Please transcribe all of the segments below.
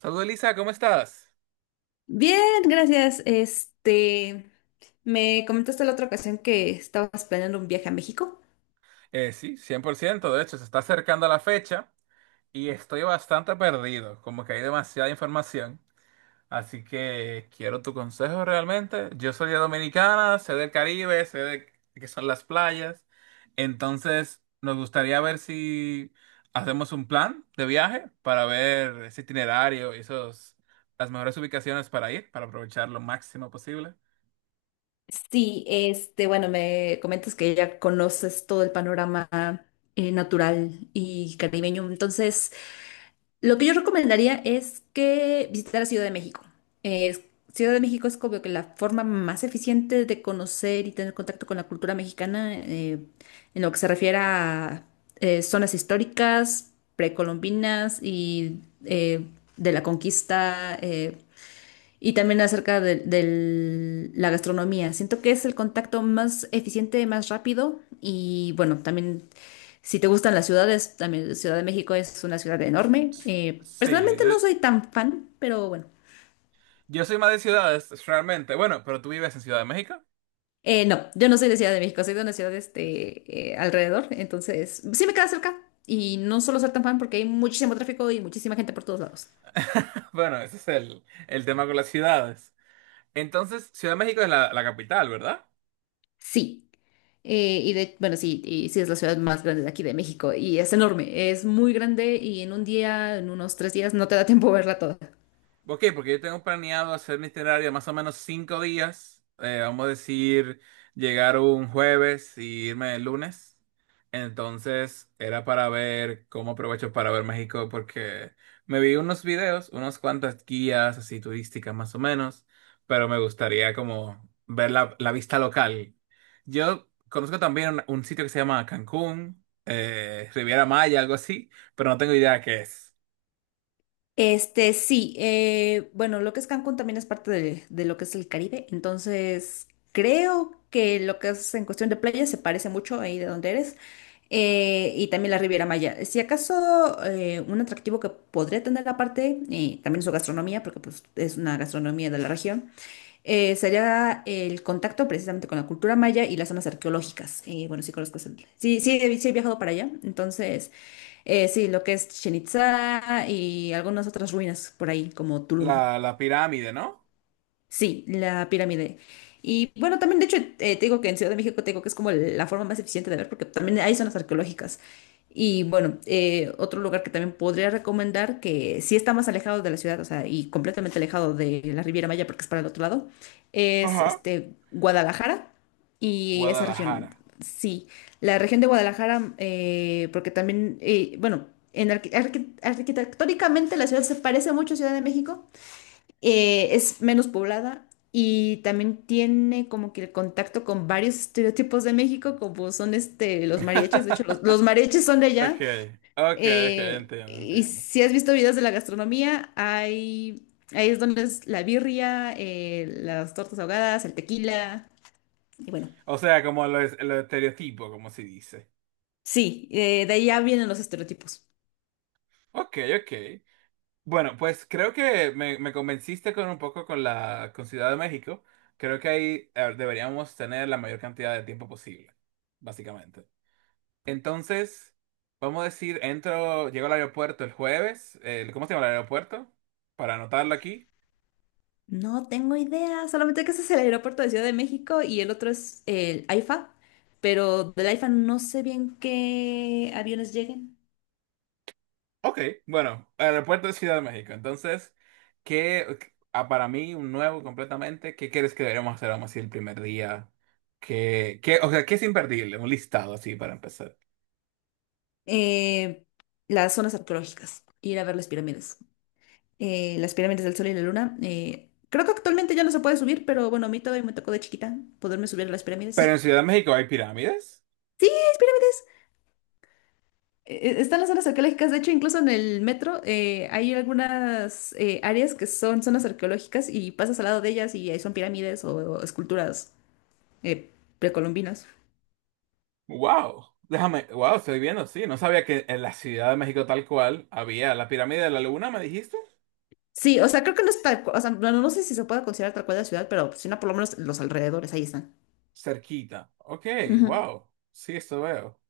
Saludos Elisa, ¿cómo estás? Bien, gracias. Me comentaste la otra ocasión que estabas planeando un viaje a México. Sí, 100%. De hecho se está acercando la fecha y estoy bastante perdido, como que hay demasiada información, así que quiero tu consejo realmente. Yo soy de Dominicana, sé del Caribe, sé de qué son las playas, entonces nos gustaría ver si hacemos un plan de viaje para ver ese itinerario y esos, las mejores ubicaciones para ir, para aprovechar lo máximo posible. Sí, bueno, me comentas que ya conoces todo el panorama natural y caribeño. Entonces, lo que yo recomendaría es que visitara Ciudad de México. Eh, Ciudad de México es como que la forma más eficiente de conocer y tener contacto con la cultura mexicana, en lo que se refiere a zonas históricas, precolombinas y eh, de la conquista. Y también acerca la gastronomía. Siento que es el contacto más eficiente, más rápido. Y bueno, también si te gustan las ciudades, también Ciudad de México es una ciudad enorme. Sí, Personalmente yo... no soy tan fan, pero bueno. Yo soy más de ciudades, realmente. Bueno, pero tú vives en Ciudad de México. No, yo no soy de Ciudad de México, soy de una ciudad alrededor. Entonces, sí me queda cerca. Y no solo ser tan fan porque hay muchísimo tráfico y muchísima gente por todos lados. Bueno, ese es el tema con las ciudades. Entonces, Ciudad de México es la capital, ¿verdad? Sí. Y bueno, sí, y sí es la ciudad más grande de aquí de México y es enorme, es muy grande y en un día, en unos 3 días, no te da tiempo verla toda. Ok, porque yo tengo planeado hacer mi itinerario más o menos 5 días. Vamos a decir, llegar un jueves y irme el lunes. Entonces era para ver cómo aprovecho para ver México porque me vi unos videos, unas cuantas guías así turísticas más o menos, pero me gustaría como ver la vista local. Yo conozco también un sitio que se llama Cancún, Riviera Maya, algo así, pero no tengo idea qué es. Sí, bueno, lo que es Cancún también es parte de lo que es el Caribe, entonces creo que lo que es en cuestión de playa se parece mucho ahí de donde eres, y también la Riviera Maya. Si acaso un atractivo que podría tener aparte, también su gastronomía, porque pues, es una gastronomía de la región, sería el contacto precisamente con la cultura maya y las zonas arqueológicas. Y bueno, sí conozco. Sí, sí, sí he viajado para allá. Entonces, sí, lo que es Chichén Itzá y algunas otras ruinas por ahí, como Tulum. La pirámide, ¿no? Sí, la pirámide. Y bueno, también, de hecho, te digo que en Ciudad de México te digo que es como la forma más eficiente de ver, porque también hay zonas arqueológicas. Y bueno, otro lugar que también podría recomendar, que sí está más alejado de la ciudad, o sea, y completamente alejado de la Riviera Maya, porque es para el otro lado, es Ajá. este Guadalajara y esa región. Guadalajara. Sí, la región de Guadalajara, porque también, bueno, en arquitectónicamente la ciudad se parece mucho a Ciudad de México, es menos poblada y también tiene como que el contacto con varios estereotipos de México, como son este, los mariachis, de hecho los mariachis son de allá. Okay, okay, okay, entiendo, Y entiendo. si has visto videos de la gastronomía, hay, ahí es donde es la birria, las tortas ahogadas, el tequila, y bueno, O sea, como los estereotipos, como se dice. sí, de allá vienen los estereotipos. Ok, ok. Bueno, pues creo que me convenciste con un poco con la con Ciudad de México. Creo que ahí deberíamos tener la mayor cantidad de tiempo posible, básicamente. Entonces, vamos a decir, entro, llego al aeropuerto el jueves. ¿Cómo se llama el aeropuerto? Para anotarlo aquí. No tengo idea, solamente que ese es el aeropuerto de Ciudad de México y el otro es el AIFA, pero del AIFA no sé bien qué aviones lleguen. Ok, bueno, aeropuerto de Ciudad de México. Entonces, ¿qué, ¿ah, para mí, un nuevo completamente, ¿qué crees que deberíamos hacer, vamos a decir, el primer día? O sea, ¿qué es imperdible? Un listado así para empezar. Eh, las zonas arqueológicas, ir a ver las pirámides del Sol y la Luna. Creo que actualmente ya no se puede subir, pero bueno, a mí todavía me tocó de chiquita poderme subir a las pirámides. Pero en Ciudad de México hay pirámides. Sí, es pirámides. Están las zonas arqueológicas, de hecho, incluso en el metro hay algunas áreas que son zonas arqueológicas y pasas al lado de ellas y ahí son pirámides o esculturas eh, precolombinas. ¡Wow! Déjame, wow, estoy viendo, sí. No sabía que en la Ciudad de México tal cual había la pirámide de la Luna, ¿me dijiste? Sí, o sea, creo que no está, o sea, no, no sé si se puede considerar tal cual la ciudad, pero si no, por lo menos los alrededores, ahí están. Cerquita. Ok, Ujú. wow. Sí, esto veo.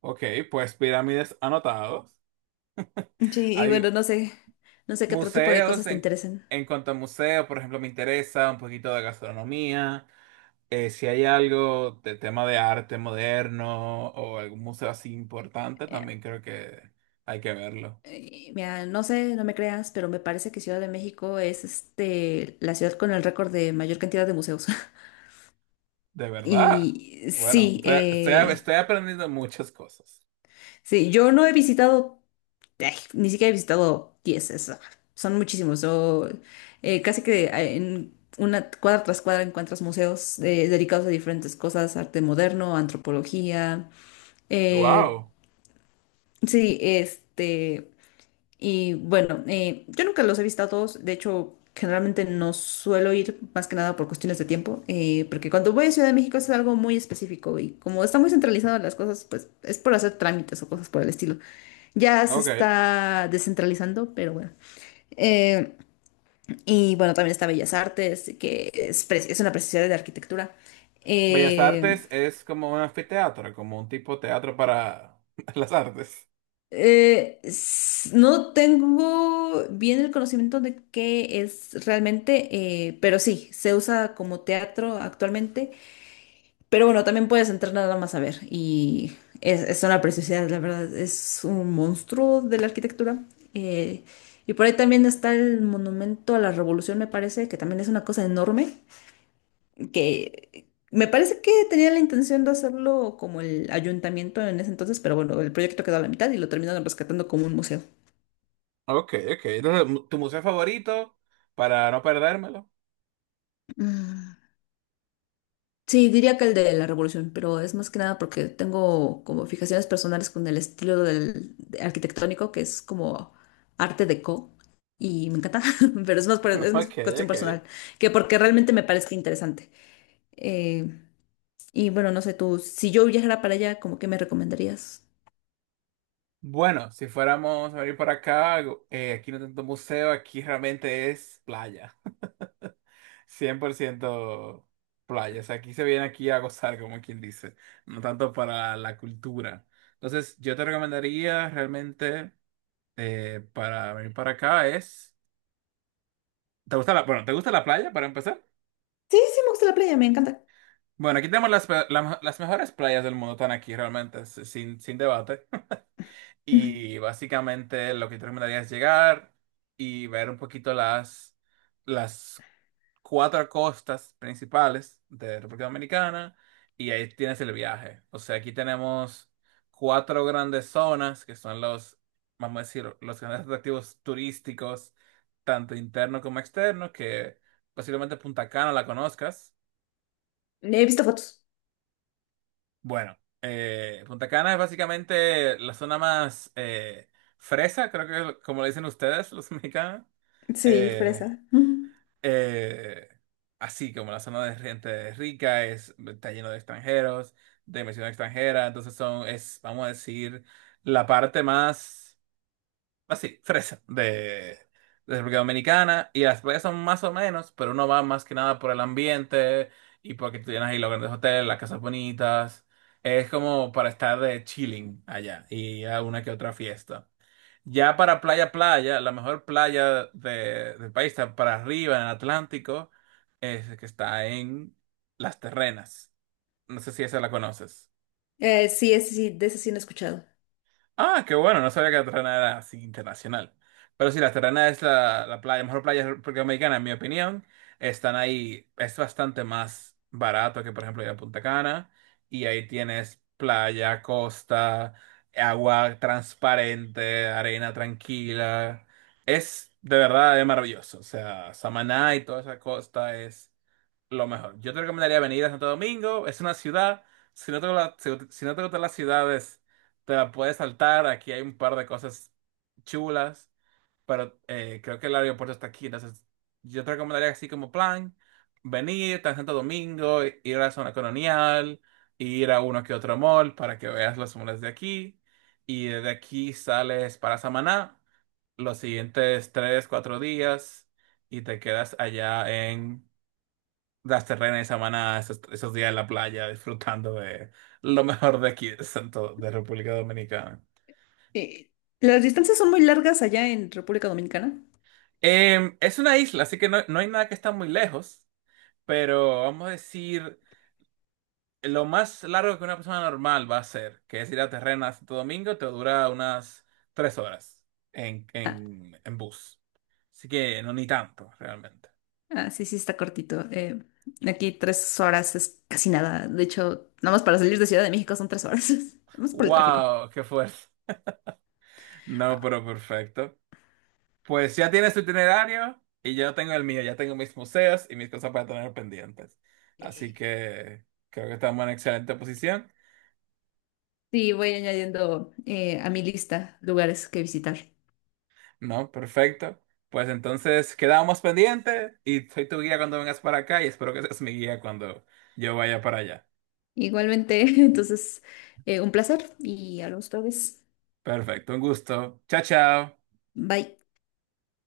Ok, pues pirámides anotados. Sí, y Hay. bueno, no sé, no sé qué otro tipo de Museos, cosas te interesen. en cuanto a museos, por ejemplo, me interesa un poquito de gastronomía. Si hay algo de tema de arte moderno o algún museo así importante, Eh, también creo que hay que verlo. Mira, no sé, no me creas, pero me parece que Ciudad de México es este, la ciudad con el récord de mayor cantidad de museos. ¿De verdad? Y Bueno, sí, estoy aprendiendo muchas cosas. sí, yo no he visitado, ay, ni siquiera he visitado 10 es, ah, son muchísimos. Yo, casi que en una cuadra tras cuadra encuentras museos dedicados a diferentes cosas, arte moderno, antropología. eh, Wow. sí, Y bueno, yo nunca los he visto a todos, de hecho, generalmente no suelo ir más que nada por cuestiones de tiempo, porque cuando voy a Ciudad de México es algo muy específico y como está muy centralizado las cosas, pues es por hacer trámites o cosas por el estilo. Ya se Ok. está descentralizando, pero bueno. Eh, y bueno, también está Bellas Artes, que es una preciosidad de arquitectura. Bellas Eh, Artes es como un anfiteatro, como un tipo de teatro para las artes. No tengo bien el conocimiento de qué es realmente, pero sí, se usa como teatro actualmente. Pero bueno, también puedes entrar nada más a ver. Y es una preciosidad, la verdad. Es un monstruo de la arquitectura. Eh, y por ahí también está el monumento a la Revolución, me parece, que también es una cosa enorme. Que me parece que tenía la intención de hacerlo como el ayuntamiento en ese entonces, pero bueno, el proyecto quedó a la mitad y lo terminaron rescatando como un museo. Ok, ok. Entonces, ¿tu museo favorito? Para no perdérmelo. Mm, sí, diría que el de la Revolución, pero es más que nada porque tengo como fijaciones personales con el estilo arquitectónico, que es como arte deco, y me encanta, pero es más, es más Ok, cuestión ok. personal que porque realmente me parezca interesante. Eh, y bueno, no sé tú, si yo viajara para allá, ¿cómo que me recomendarías? Bueno, si fuéramos a venir para acá, aquí no hay tanto museo, aquí realmente es playa. 100% playa. O sea, aquí se viene aquí a gozar, como quien dice, no tanto para la cultura. Entonces, yo te recomendaría realmente para venir para acá es... ¿Te gusta la, bueno, ¿te gusta la playa para empezar? Sí, sí, me gusta la playa, me encanta. Bueno, aquí tenemos las, pe- la- las mejores playas del mundo, están aquí realmente, si- sin debate. Y básicamente lo que yo recomendaría es llegar y ver un poquito las 4 costas principales de República Dominicana y ahí tienes el viaje. O sea, aquí tenemos 4 grandes zonas que son los, vamos a decir, los grandes atractivos turísticos, tanto internos como externos, que posiblemente Punta Cana la conozcas. He visto fotos. Bueno, Punta Cana es básicamente la zona más fresa, creo que es como le dicen ustedes, los mexicanos. Sí, Eh, fresa. Mm. eh, Así como la zona de gente rica, es, está lleno de extranjeros, de inversión extranjera, entonces son, es, vamos a decir, la parte más así, fresa, de República Dominicana, y las playas son más o menos, pero uno va más que nada por el ambiente y porque tú tienes ahí los grandes hoteles, las casas bonitas, es como para estar de chilling allá y a una que otra fiesta. Ya para playa, playa, la mejor playa de- del país está para arriba en el Atlántico, es que está en Las Terrenas. No sé si esa la conoces. Sí, ese sí, de ese sí no he escuchado. Ah, qué bueno, no sabía que la Terrana era así internacional. Pero sí, la Terrana es la playa, mejor playa americana, en mi opinión. Están ahí, es bastante más barato que, por ejemplo, ir a Punta Cana. Y ahí tienes playa, costa, agua transparente, arena tranquila. Es de verdad es maravilloso. O sea, Samaná y toda esa costa es lo mejor. Yo te recomendaría venir a Santo Domingo, es una ciudad. Si no te, gusta- si no te gustan las ciudades te la puedes saltar. Aquí hay un par de cosas chulas, pero creo que el aeropuerto está aquí. Entonces, yo te recomendaría así como plan, venir a Santo Domingo, ir a la zona colonial, ir a uno que otro mall para que veas los malls de aquí. Y desde aquí sales para Samaná los siguientes 3, 4 días y te quedas allá en las terrenas de Samaná, esos días en la playa, disfrutando de lo mejor de aquí, de Santo, de República Dominicana. Eh, ¿Las distancias son muy largas allá en República Dominicana? Em, es una isla, así que no, no hay nada que está muy lejos, pero vamos a decir lo más largo que una persona normal va a hacer, que es ir a Terrena a Santo Domingo, te dura unas 3 horas Ah, en bus. Así que no ni tanto, realmente. Sí, sí, está cortito. Aquí 3 horas es casi nada. De hecho, nada más para salir de Ciudad de México son 3 horas. Vamos por el tráfico. ¡Wow! ¡Qué fuerza! No, Ah, pero perfecto. Pues ya tienes tu itinerario y yo tengo el mío, ya tengo mis museos y mis cosas para tener pendientes. Así eh, que creo que estamos en excelente posición. Sí, voy añadiendo a mi lista lugares que visitar. No, perfecto. Pues entonces quedamos pendientes y soy tu guía cuando vengas para acá y espero que seas mi guía cuando yo vaya para allá. Igualmente, entonces, un placer y hablamos otra vez. Perfecto, un gusto. Chao, chao. Bye.